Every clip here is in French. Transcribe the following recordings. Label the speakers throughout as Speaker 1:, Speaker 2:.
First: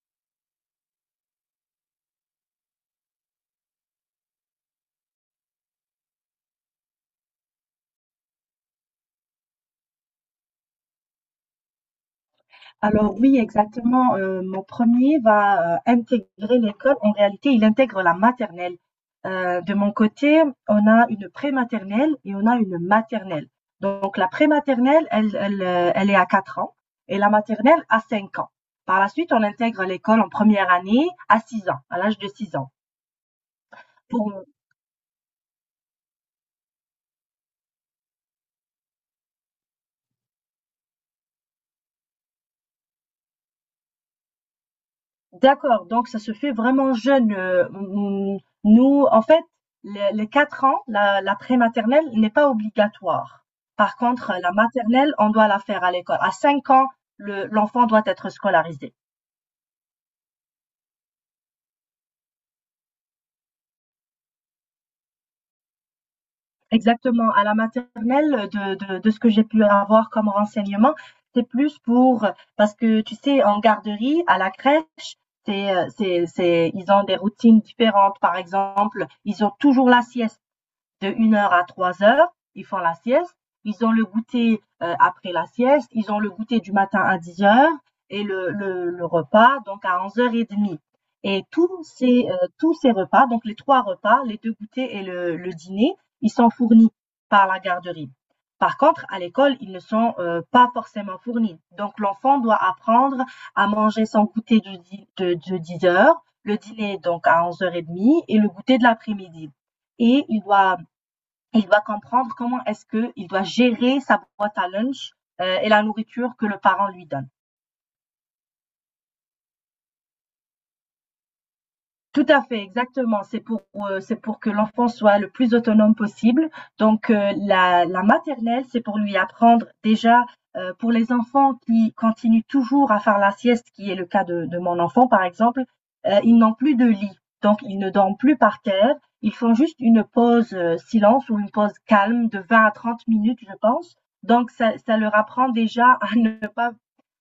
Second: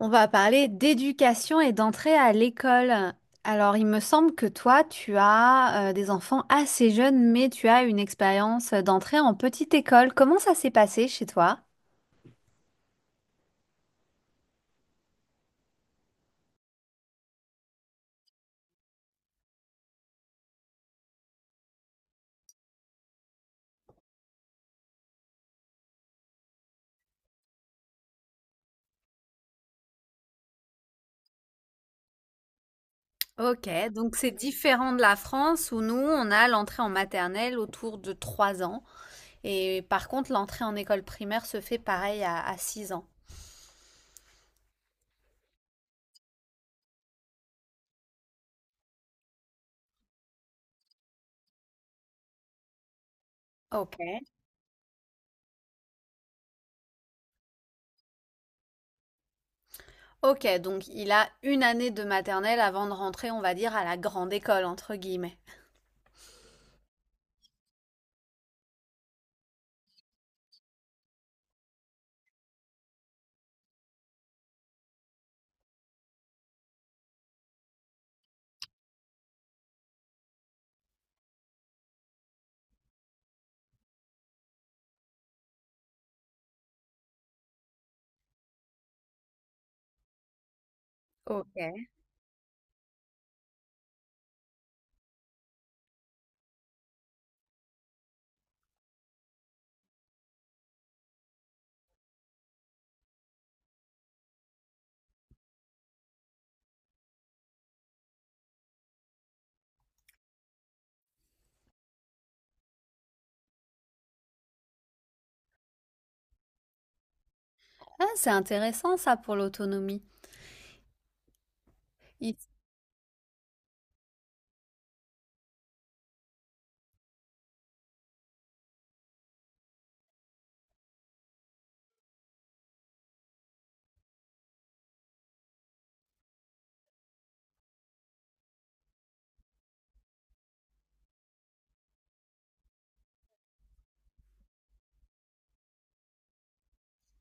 Speaker 1: On va parler d'éducation et d'entrée à l'école. Alors, il me semble que toi, tu as des enfants assez jeunes, mais tu as une expérience d'entrée en petite école. Comment ça s'est passé chez toi?
Speaker 2: Alors oui, exactement. Mon premier va intégrer l'école. En réalité, il intègre la maternelle. De mon côté, on a une prématernelle et on a une maternelle. Donc la prématernelle, elle est à 4 ans et la maternelle à 5 ans. Par la suite, on intègre l'école en première année à 6 ans, à l'âge de 6 ans.
Speaker 1: Ok, donc c'est différent de la France où nous, on a l'entrée en maternelle autour de 3 ans. Et par contre, l'entrée en école primaire se fait pareil à 6 ans.
Speaker 2: D'accord, donc ça se fait vraiment jeune. Nous, en fait, les 4 ans, la prématernelle n'est pas obligatoire.
Speaker 1: Ok.
Speaker 2: Par contre, la maternelle, on doit la faire à l'école. À 5 ans, l'enfant doit être scolarisé.
Speaker 1: Ok, donc il a une année de maternelle avant de rentrer, on va dire, à la grande école, entre guillemets.
Speaker 2: Exactement, à la maternelle, de ce que j'ai pu avoir comme renseignement, c'est plus pour, parce que tu sais, en garderie, à la crèche, c'est, ils ont des routines différentes. Par exemple, ils ont toujours la sieste. De 1 heure à 3 heures, ils font la sieste. Ils ont le goûter après la sieste. Ils ont le goûter du matin à 10 heures et le repas donc à 11h30. Et tous
Speaker 1: Ok.
Speaker 2: ces, euh, tous ces repas, donc les trois repas, les deux goûters et le dîner, ils sont fournis par la garderie. Par contre, à l'école, ils ne sont pas forcément fournis. Donc, l'enfant doit apprendre à manger son goûter de 10 heures, le dîner donc à 11h30 et le goûter de l'après-midi. Et il doit comprendre comment est-ce qu'il doit gérer sa boîte à lunch et la nourriture que le parent lui donne.
Speaker 1: Ah, c'est intéressant ça pour l'autonomie.
Speaker 2: Tout
Speaker 1: Il-
Speaker 2: à fait, exactement. C'est pour que l'enfant soit le plus autonome possible. Donc, la maternelle, c'est pour lui apprendre déjà, pour les enfants qui continuent toujours à faire la sieste, qui est le cas de mon enfant, par exemple, ils n'ont plus de lit. Donc ils ne dorment plus par terre. Ils font juste une pause, silence ou une pause calme de 20 à 30 minutes, je pense. Donc ça leur apprend déjà à ne pas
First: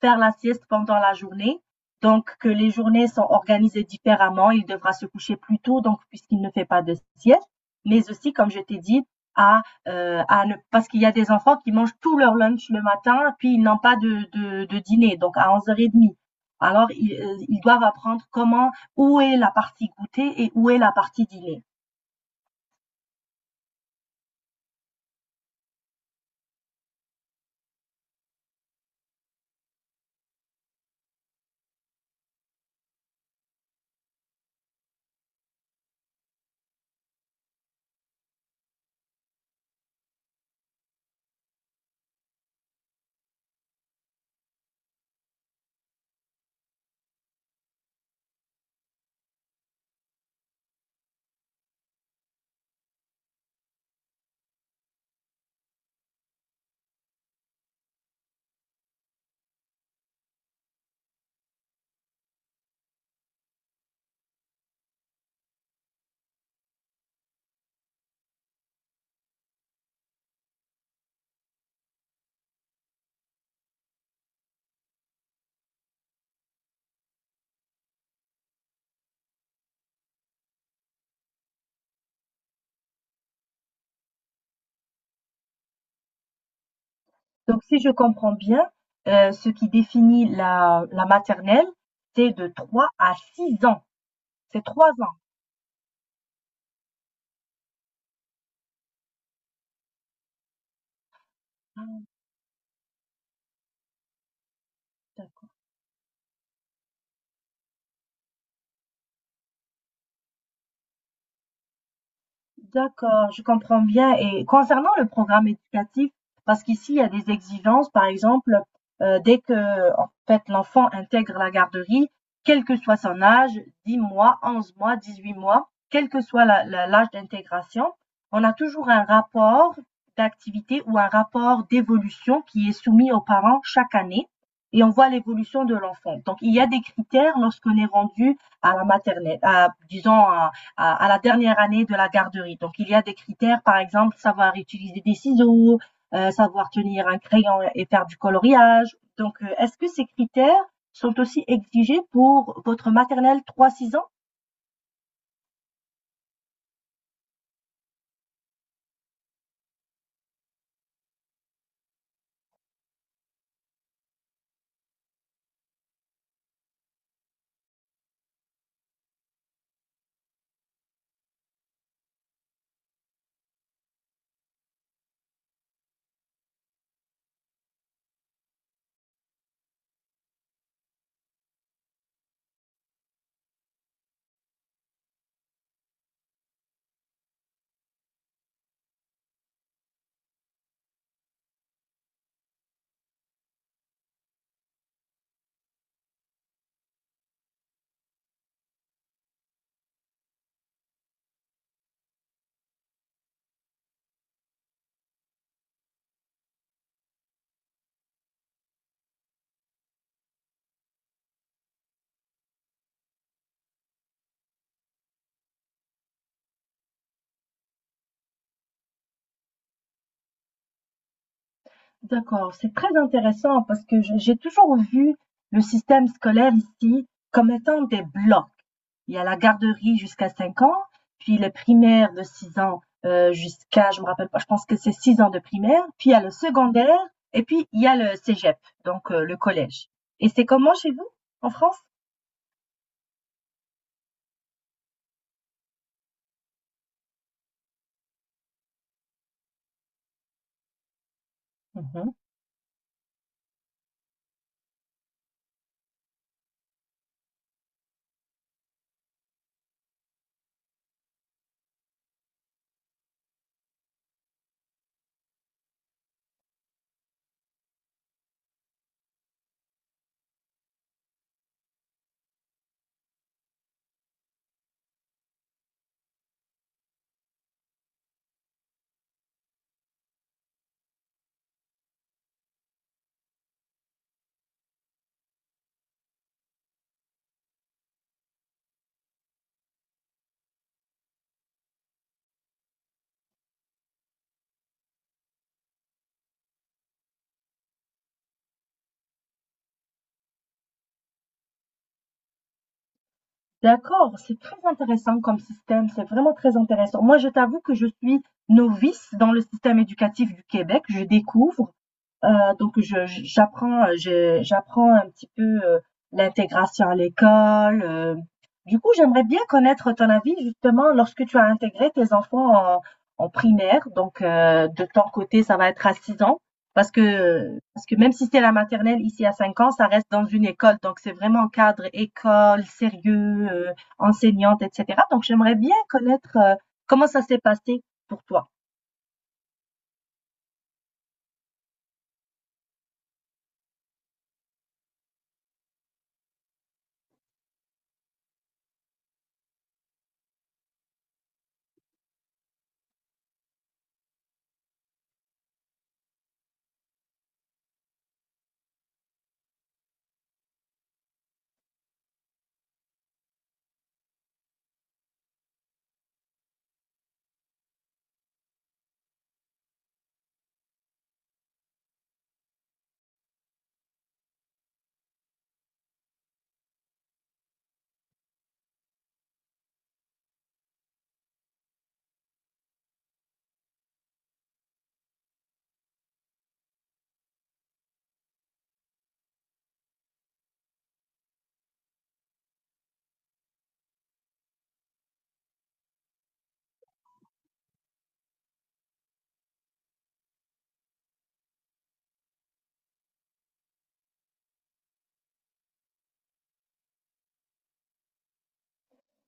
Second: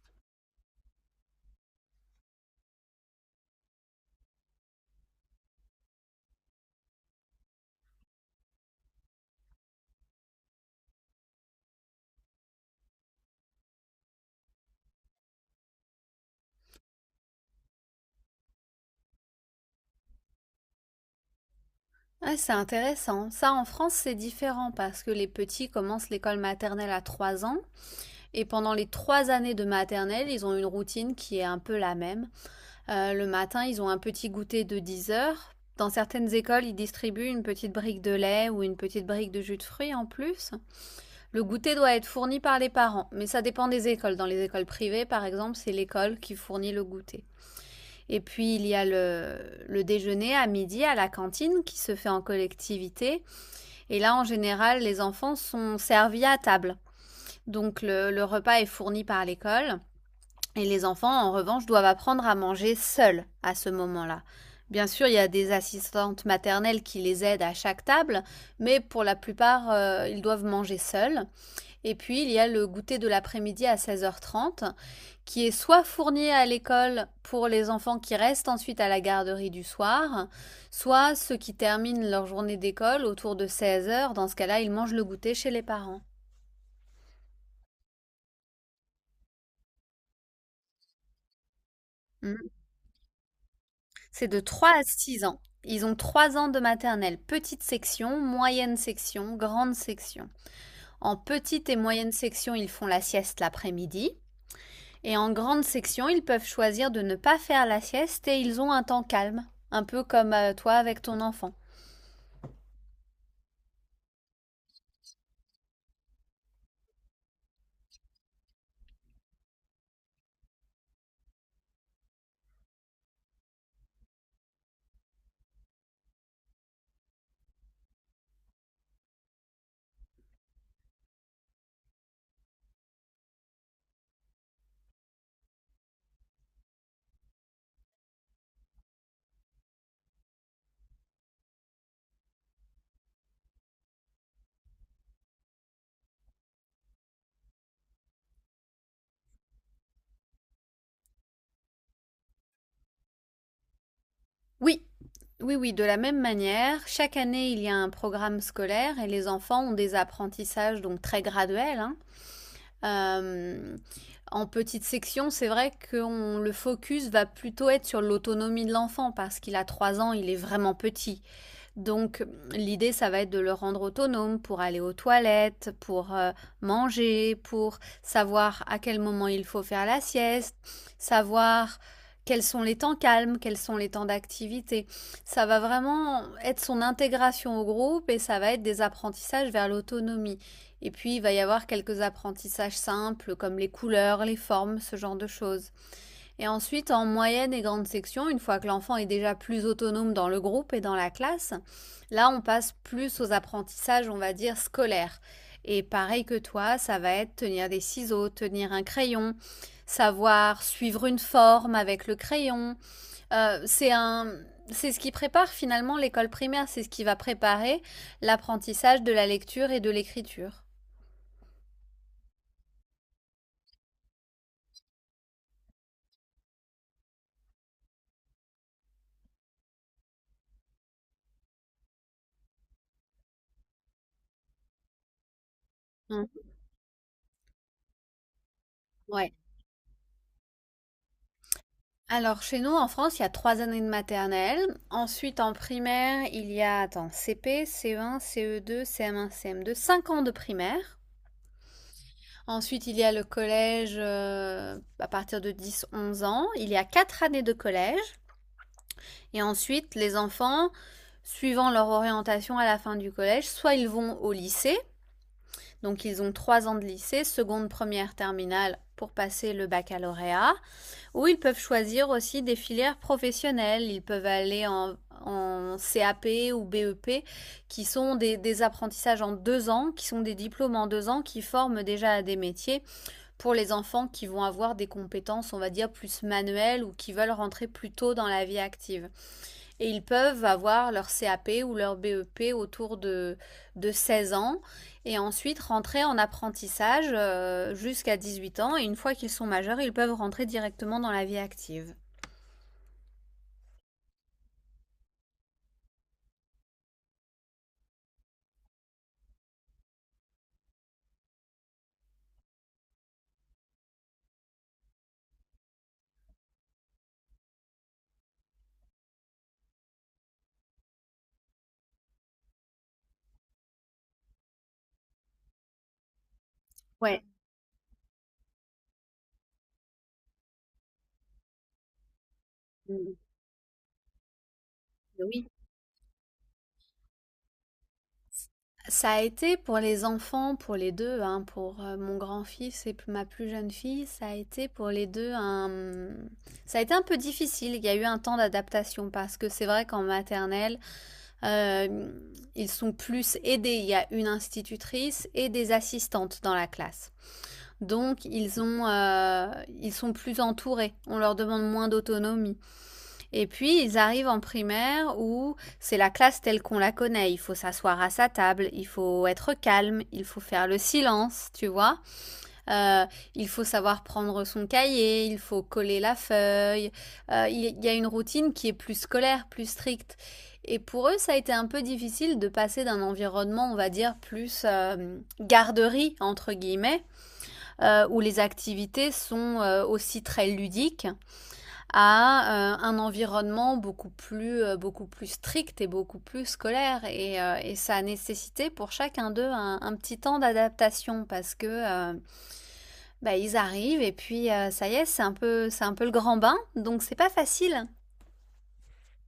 Speaker 2: faire la sieste pendant la journée. Donc, que les journées sont organisées différemment. Il devra se coucher plus tôt, donc, puisqu'il ne fait pas de sieste. Mais aussi, comme je t'ai dit, à ne, parce qu'il y a des enfants qui mangent tout leur lunch le matin, puis ils n'ont pas de dîner, donc à 11h30. Alors, ils doivent apprendre comment, où est la partie goûter et où est la partie dîner.
Speaker 1: Ah, c'est intéressant. Ça, en France, c'est différent parce que les petits commencent l'école maternelle à 3 ans et pendant les 3 années de maternelle, ils ont une routine qui est un peu la même. Le matin, ils ont un petit goûter de 10 heures. Dans certaines écoles, ils distribuent une petite brique de lait ou une petite brique de jus de fruits en plus. Le goûter doit être fourni par les parents, mais ça dépend des écoles. Dans les écoles privées, par exemple, c'est l'école qui fournit le goûter. Et puis il y a le déjeuner à midi à la cantine qui se fait en collectivité. Et là, en général, les enfants sont servis à table. Donc le repas est fourni par l'école. Et les enfants, en revanche, doivent apprendre à manger seuls à ce moment-là. Bien sûr, il y a des assistantes maternelles qui les aident à chaque table, mais pour la plupart, ils doivent manger seuls. Et puis, il y a le goûter de l'après-midi à seize heures trente qui est soit fourni à l'école pour les enfants qui restent ensuite à la garderie du soir, soit ceux qui terminent leur journée d'école autour de 16 heures. Dans ce cas-là, ils mangent le goûter chez les parents.
Speaker 2: Donc, si je comprends bien, ce qui définit la maternelle, c'est de
Speaker 1: Mm.
Speaker 2: 3 à 6 ans.
Speaker 1: C'est de
Speaker 2: C'est
Speaker 1: 3 à
Speaker 2: 3 ans.
Speaker 1: 6 ans. Ils ont 3 ans de maternelle, petite section, moyenne section, grande section. En petite et moyenne section, ils font la sieste l'après-midi. Et en
Speaker 2: D'accord.
Speaker 1: grande section, ils peuvent choisir de ne pas faire la sieste et ils ont un temps calme, un peu comme toi avec ton enfant.
Speaker 2: D'accord, je comprends bien. Et concernant le programme éducatif, parce qu'ici, il y a des exigences, par exemple, dès que en fait, l'enfant intègre la garderie, quel que soit son âge, 10 mois, 11 mois, 18 mois, quel que soit l'âge d'intégration, on a toujours un rapport d'activité ou un rapport d'évolution qui est soumis aux parents chaque année et on voit l'évolution de l'enfant. Donc, il y a des critères lorsqu'on est rendu à la maternelle, à, disons, à la dernière année de la garderie. Donc il y a des critères, par exemple, savoir utiliser des ciseaux, savoir tenir un crayon et faire du coloriage. Donc est-ce que ces critères sont aussi exigés pour votre maternelle trois six ans?
Speaker 1: Oui, oui, oui, de la même manière, chaque année, il y a un programme scolaire et les enfants ont des apprentissages donc très graduels, hein. Euh, en petite section, c'est vrai que le focus va plutôt être sur l'autonomie de l'enfant parce qu'il a trois ans, il est vraiment petit. Donc l'idée, ça va être de le rendre autonome pour aller aux toilettes, pour manger, pour savoir à quel moment il faut faire la sieste, savoir quels sont les temps calmes, quels sont les temps d'activité. Ça va vraiment être son intégration au groupe et ça va être des apprentissages vers l'autonomie. Et puis il va y avoir quelques apprentissages simples comme les couleurs, les formes, ce genre de choses. Et ensuite, en moyenne et grande section, une fois que l'enfant est déjà plus autonome dans le groupe et dans la classe, là, on passe plus aux apprentissages, on va dire, scolaires. Et pareil que toi, ça va être tenir des ciseaux, tenir un crayon, savoir suivre une forme avec le crayon. Euh, c'est un, c'est ce qui prépare finalement l'école primaire, c'est ce qui va préparer l'apprentissage de la lecture et de l'écriture.
Speaker 2: D'accord, c'est très intéressant parce que j'ai toujours vu le système scolaire ici comme étant des blocs. Il y a la garderie jusqu'à 5 ans, puis le primaire de 6 ans jusqu'à, je me rappelle pas, je pense que c'est 6 ans de primaire, puis il y a le secondaire, et puis il y a le cégep, donc
Speaker 1: Ouais.
Speaker 2: le collège. Et c'est comment chez vous, en France?
Speaker 1: Alors, chez nous, en France, il y a trois années de maternelle. Ensuite, en primaire, il y a, attends, CP, CE1, CE2, CM1, CM2, 5 ans de primaire.
Speaker 2: Mhm.
Speaker 1: Ensuite, il y a le collège à partir de dix onze ans. Il y a quatre années de collège. Et ensuite, les enfants, suivant leur orientation à la fin du collège, soit ils vont au lycée. Donc, ils ont trois ans de lycée, seconde, première, terminale pour passer le baccalauréat. Ou ils peuvent choisir aussi des filières professionnelles. Ils peuvent aller en CAP ou BEP, qui sont des apprentissages en deux ans, qui sont des diplômes en deux ans, qui forment déjà à des métiers pour les enfants qui vont avoir des compétences, on va dire, plus manuelles ou qui veulent rentrer plus tôt dans la vie active. Et ils peuvent avoir leur CAP ou leur BEP autour de 16 ans et ensuite rentrer en apprentissage jusqu'à 18 ans. Et une fois qu'ils sont majeurs, ils peuvent rentrer directement dans la vie active.
Speaker 2: D'accord, c'est très intéressant comme système, c'est vraiment très intéressant. Moi, je t'avoue que je suis novice dans le système éducatif du Québec, je découvre. Donc je j j'apprends, je j'apprends un petit peu, l'intégration à l'école. Du coup, j'aimerais bien connaître ton avis justement lorsque tu as intégré tes enfants en primaire, donc de ton côté, ça va être à 6 ans parce
Speaker 1: Ouais.
Speaker 2: que, parce que même si c'est la maternelle ici à 5 ans, ça reste dans une école, donc c'est vraiment cadre école, sérieux, enseignante et cetera. Donc j'aimerais bien connaître, comment ça s'est passé pour toi?
Speaker 1: Ça a été pour les enfants, pour les deux, hein, pour mon grand-fils et ma plus jeune fille, ça a été pour les deux un... Ça a été un peu difficile, il y a eu un temps d'adaptation parce que c'est vrai qu'en maternelle, Euh, ils sont plus aidés. Il y a une institutrice et des assistantes dans la classe. Donc ils ils sont plus entourés. On leur demande moins d'autonomie. Et puis ils arrivent en primaire où c'est la classe telle qu'on la connaît. Il faut s'asseoir à sa table, il faut être calme, il faut faire le silence, tu vois. Euh, il faut savoir prendre son cahier, il faut coller la feuille. Il y a une routine qui est plus scolaire, plus stricte. Et pour eux, ça a été un peu difficile de passer d'un environnement, on va dire, plus garderie, entre guillemets, où les activités sont aussi très ludiques, à un environnement beaucoup plus strict et beaucoup plus scolaire. Et ça a nécessité pour chacun d'eux un petit temps d'adaptation parce que euh, bah, ils arrivent et puis ça y est, c'est un peu le grand bain, donc c'est pas facile.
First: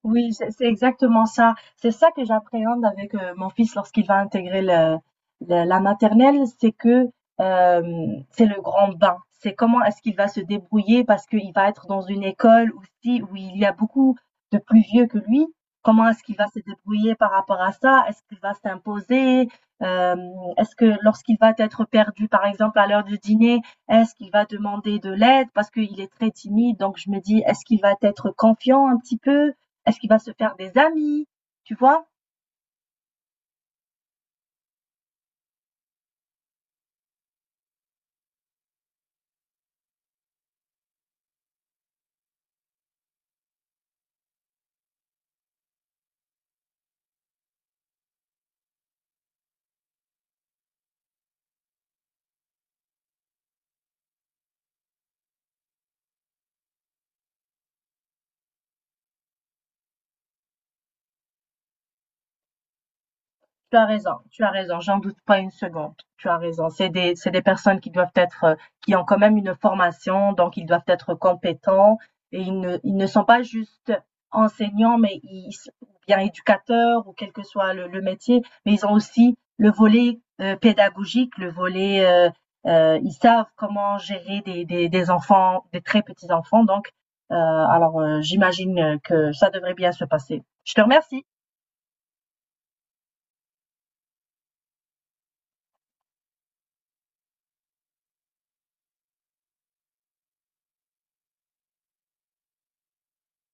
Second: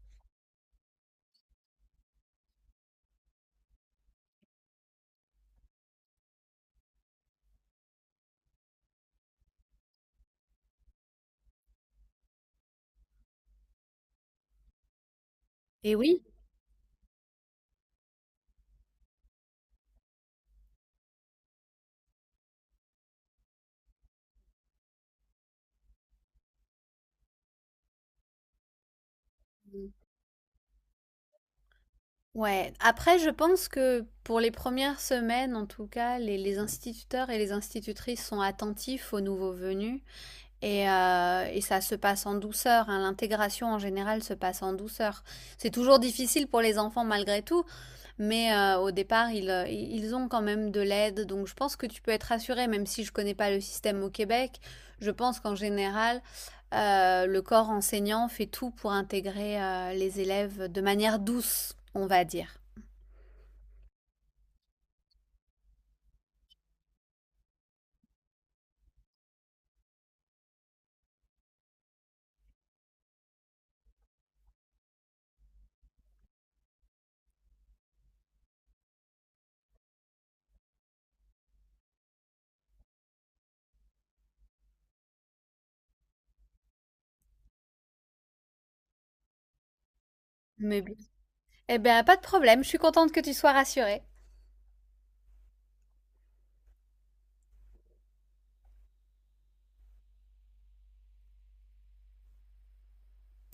Speaker 2: Oui, c'est exactement ça. C'est ça que j'appréhende avec mon fils lorsqu'il va intégrer la maternelle, c'est que euh, c'est le grand bain. C'est comment est-ce qu'il va se débrouiller parce qu'il va être dans une école aussi où il y a beaucoup de plus vieux que lui.
Speaker 1: Et
Speaker 2: Comment
Speaker 1: oui.
Speaker 2: est-ce qu'il va se débrouiller par rapport à ça? Est-ce qu'il va s'imposer? Euh, est-ce que lorsqu'il va être perdu, par exemple, à l'heure du dîner, est-ce qu'il va demander de l'aide parce qu'il est très timide? Donc je me dis, est-ce qu'il va être confiant un petit peu?
Speaker 1: Mmh.
Speaker 2: Est-ce qu'il va se faire des amis? Tu vois?
Speaker 1: Ouais, après je pense que pour les premières semaines, en tout cas, les instituteurs et les institutrices sont attentifs aux nouveaux venus et ça se passe en douceur, hein. L'intégration en général se passe en douceur. C'est toujours difficile pour les enfants malgré tout, mais au départ, ils ont quand même de l'aide, donc je pense que tu peux être rassurée. Même si je ne connais pas le système au Québec. Je pense qu'en général, le corps enseignant fait tout pour intégrer les élèves de manière douce, on va dire.
Speaker 2: Tu as raison, j'en doute pas une seconde. Tu as raison. C'est des personnes qui doivent être, qui ont quand même une formation, donc ils doivent être compétents et ils ne sont pas juste enseignants, mais ils, ou bien éducateurs ou quel que soit le métier, mais ils ont aussi le volet pédagogique, le volet, ils savent comment gérer des enfants, des très petits enfants. Donc, alors, j'imagine que ça devrait bien se passer. Je
Speaker 1: Mais
Speaker 2: te
Speaker 1: bien.
Speaker 2: remercie.
Speaker 1: Eh bien, pas de problème, je suis contente que tu sois rassurée.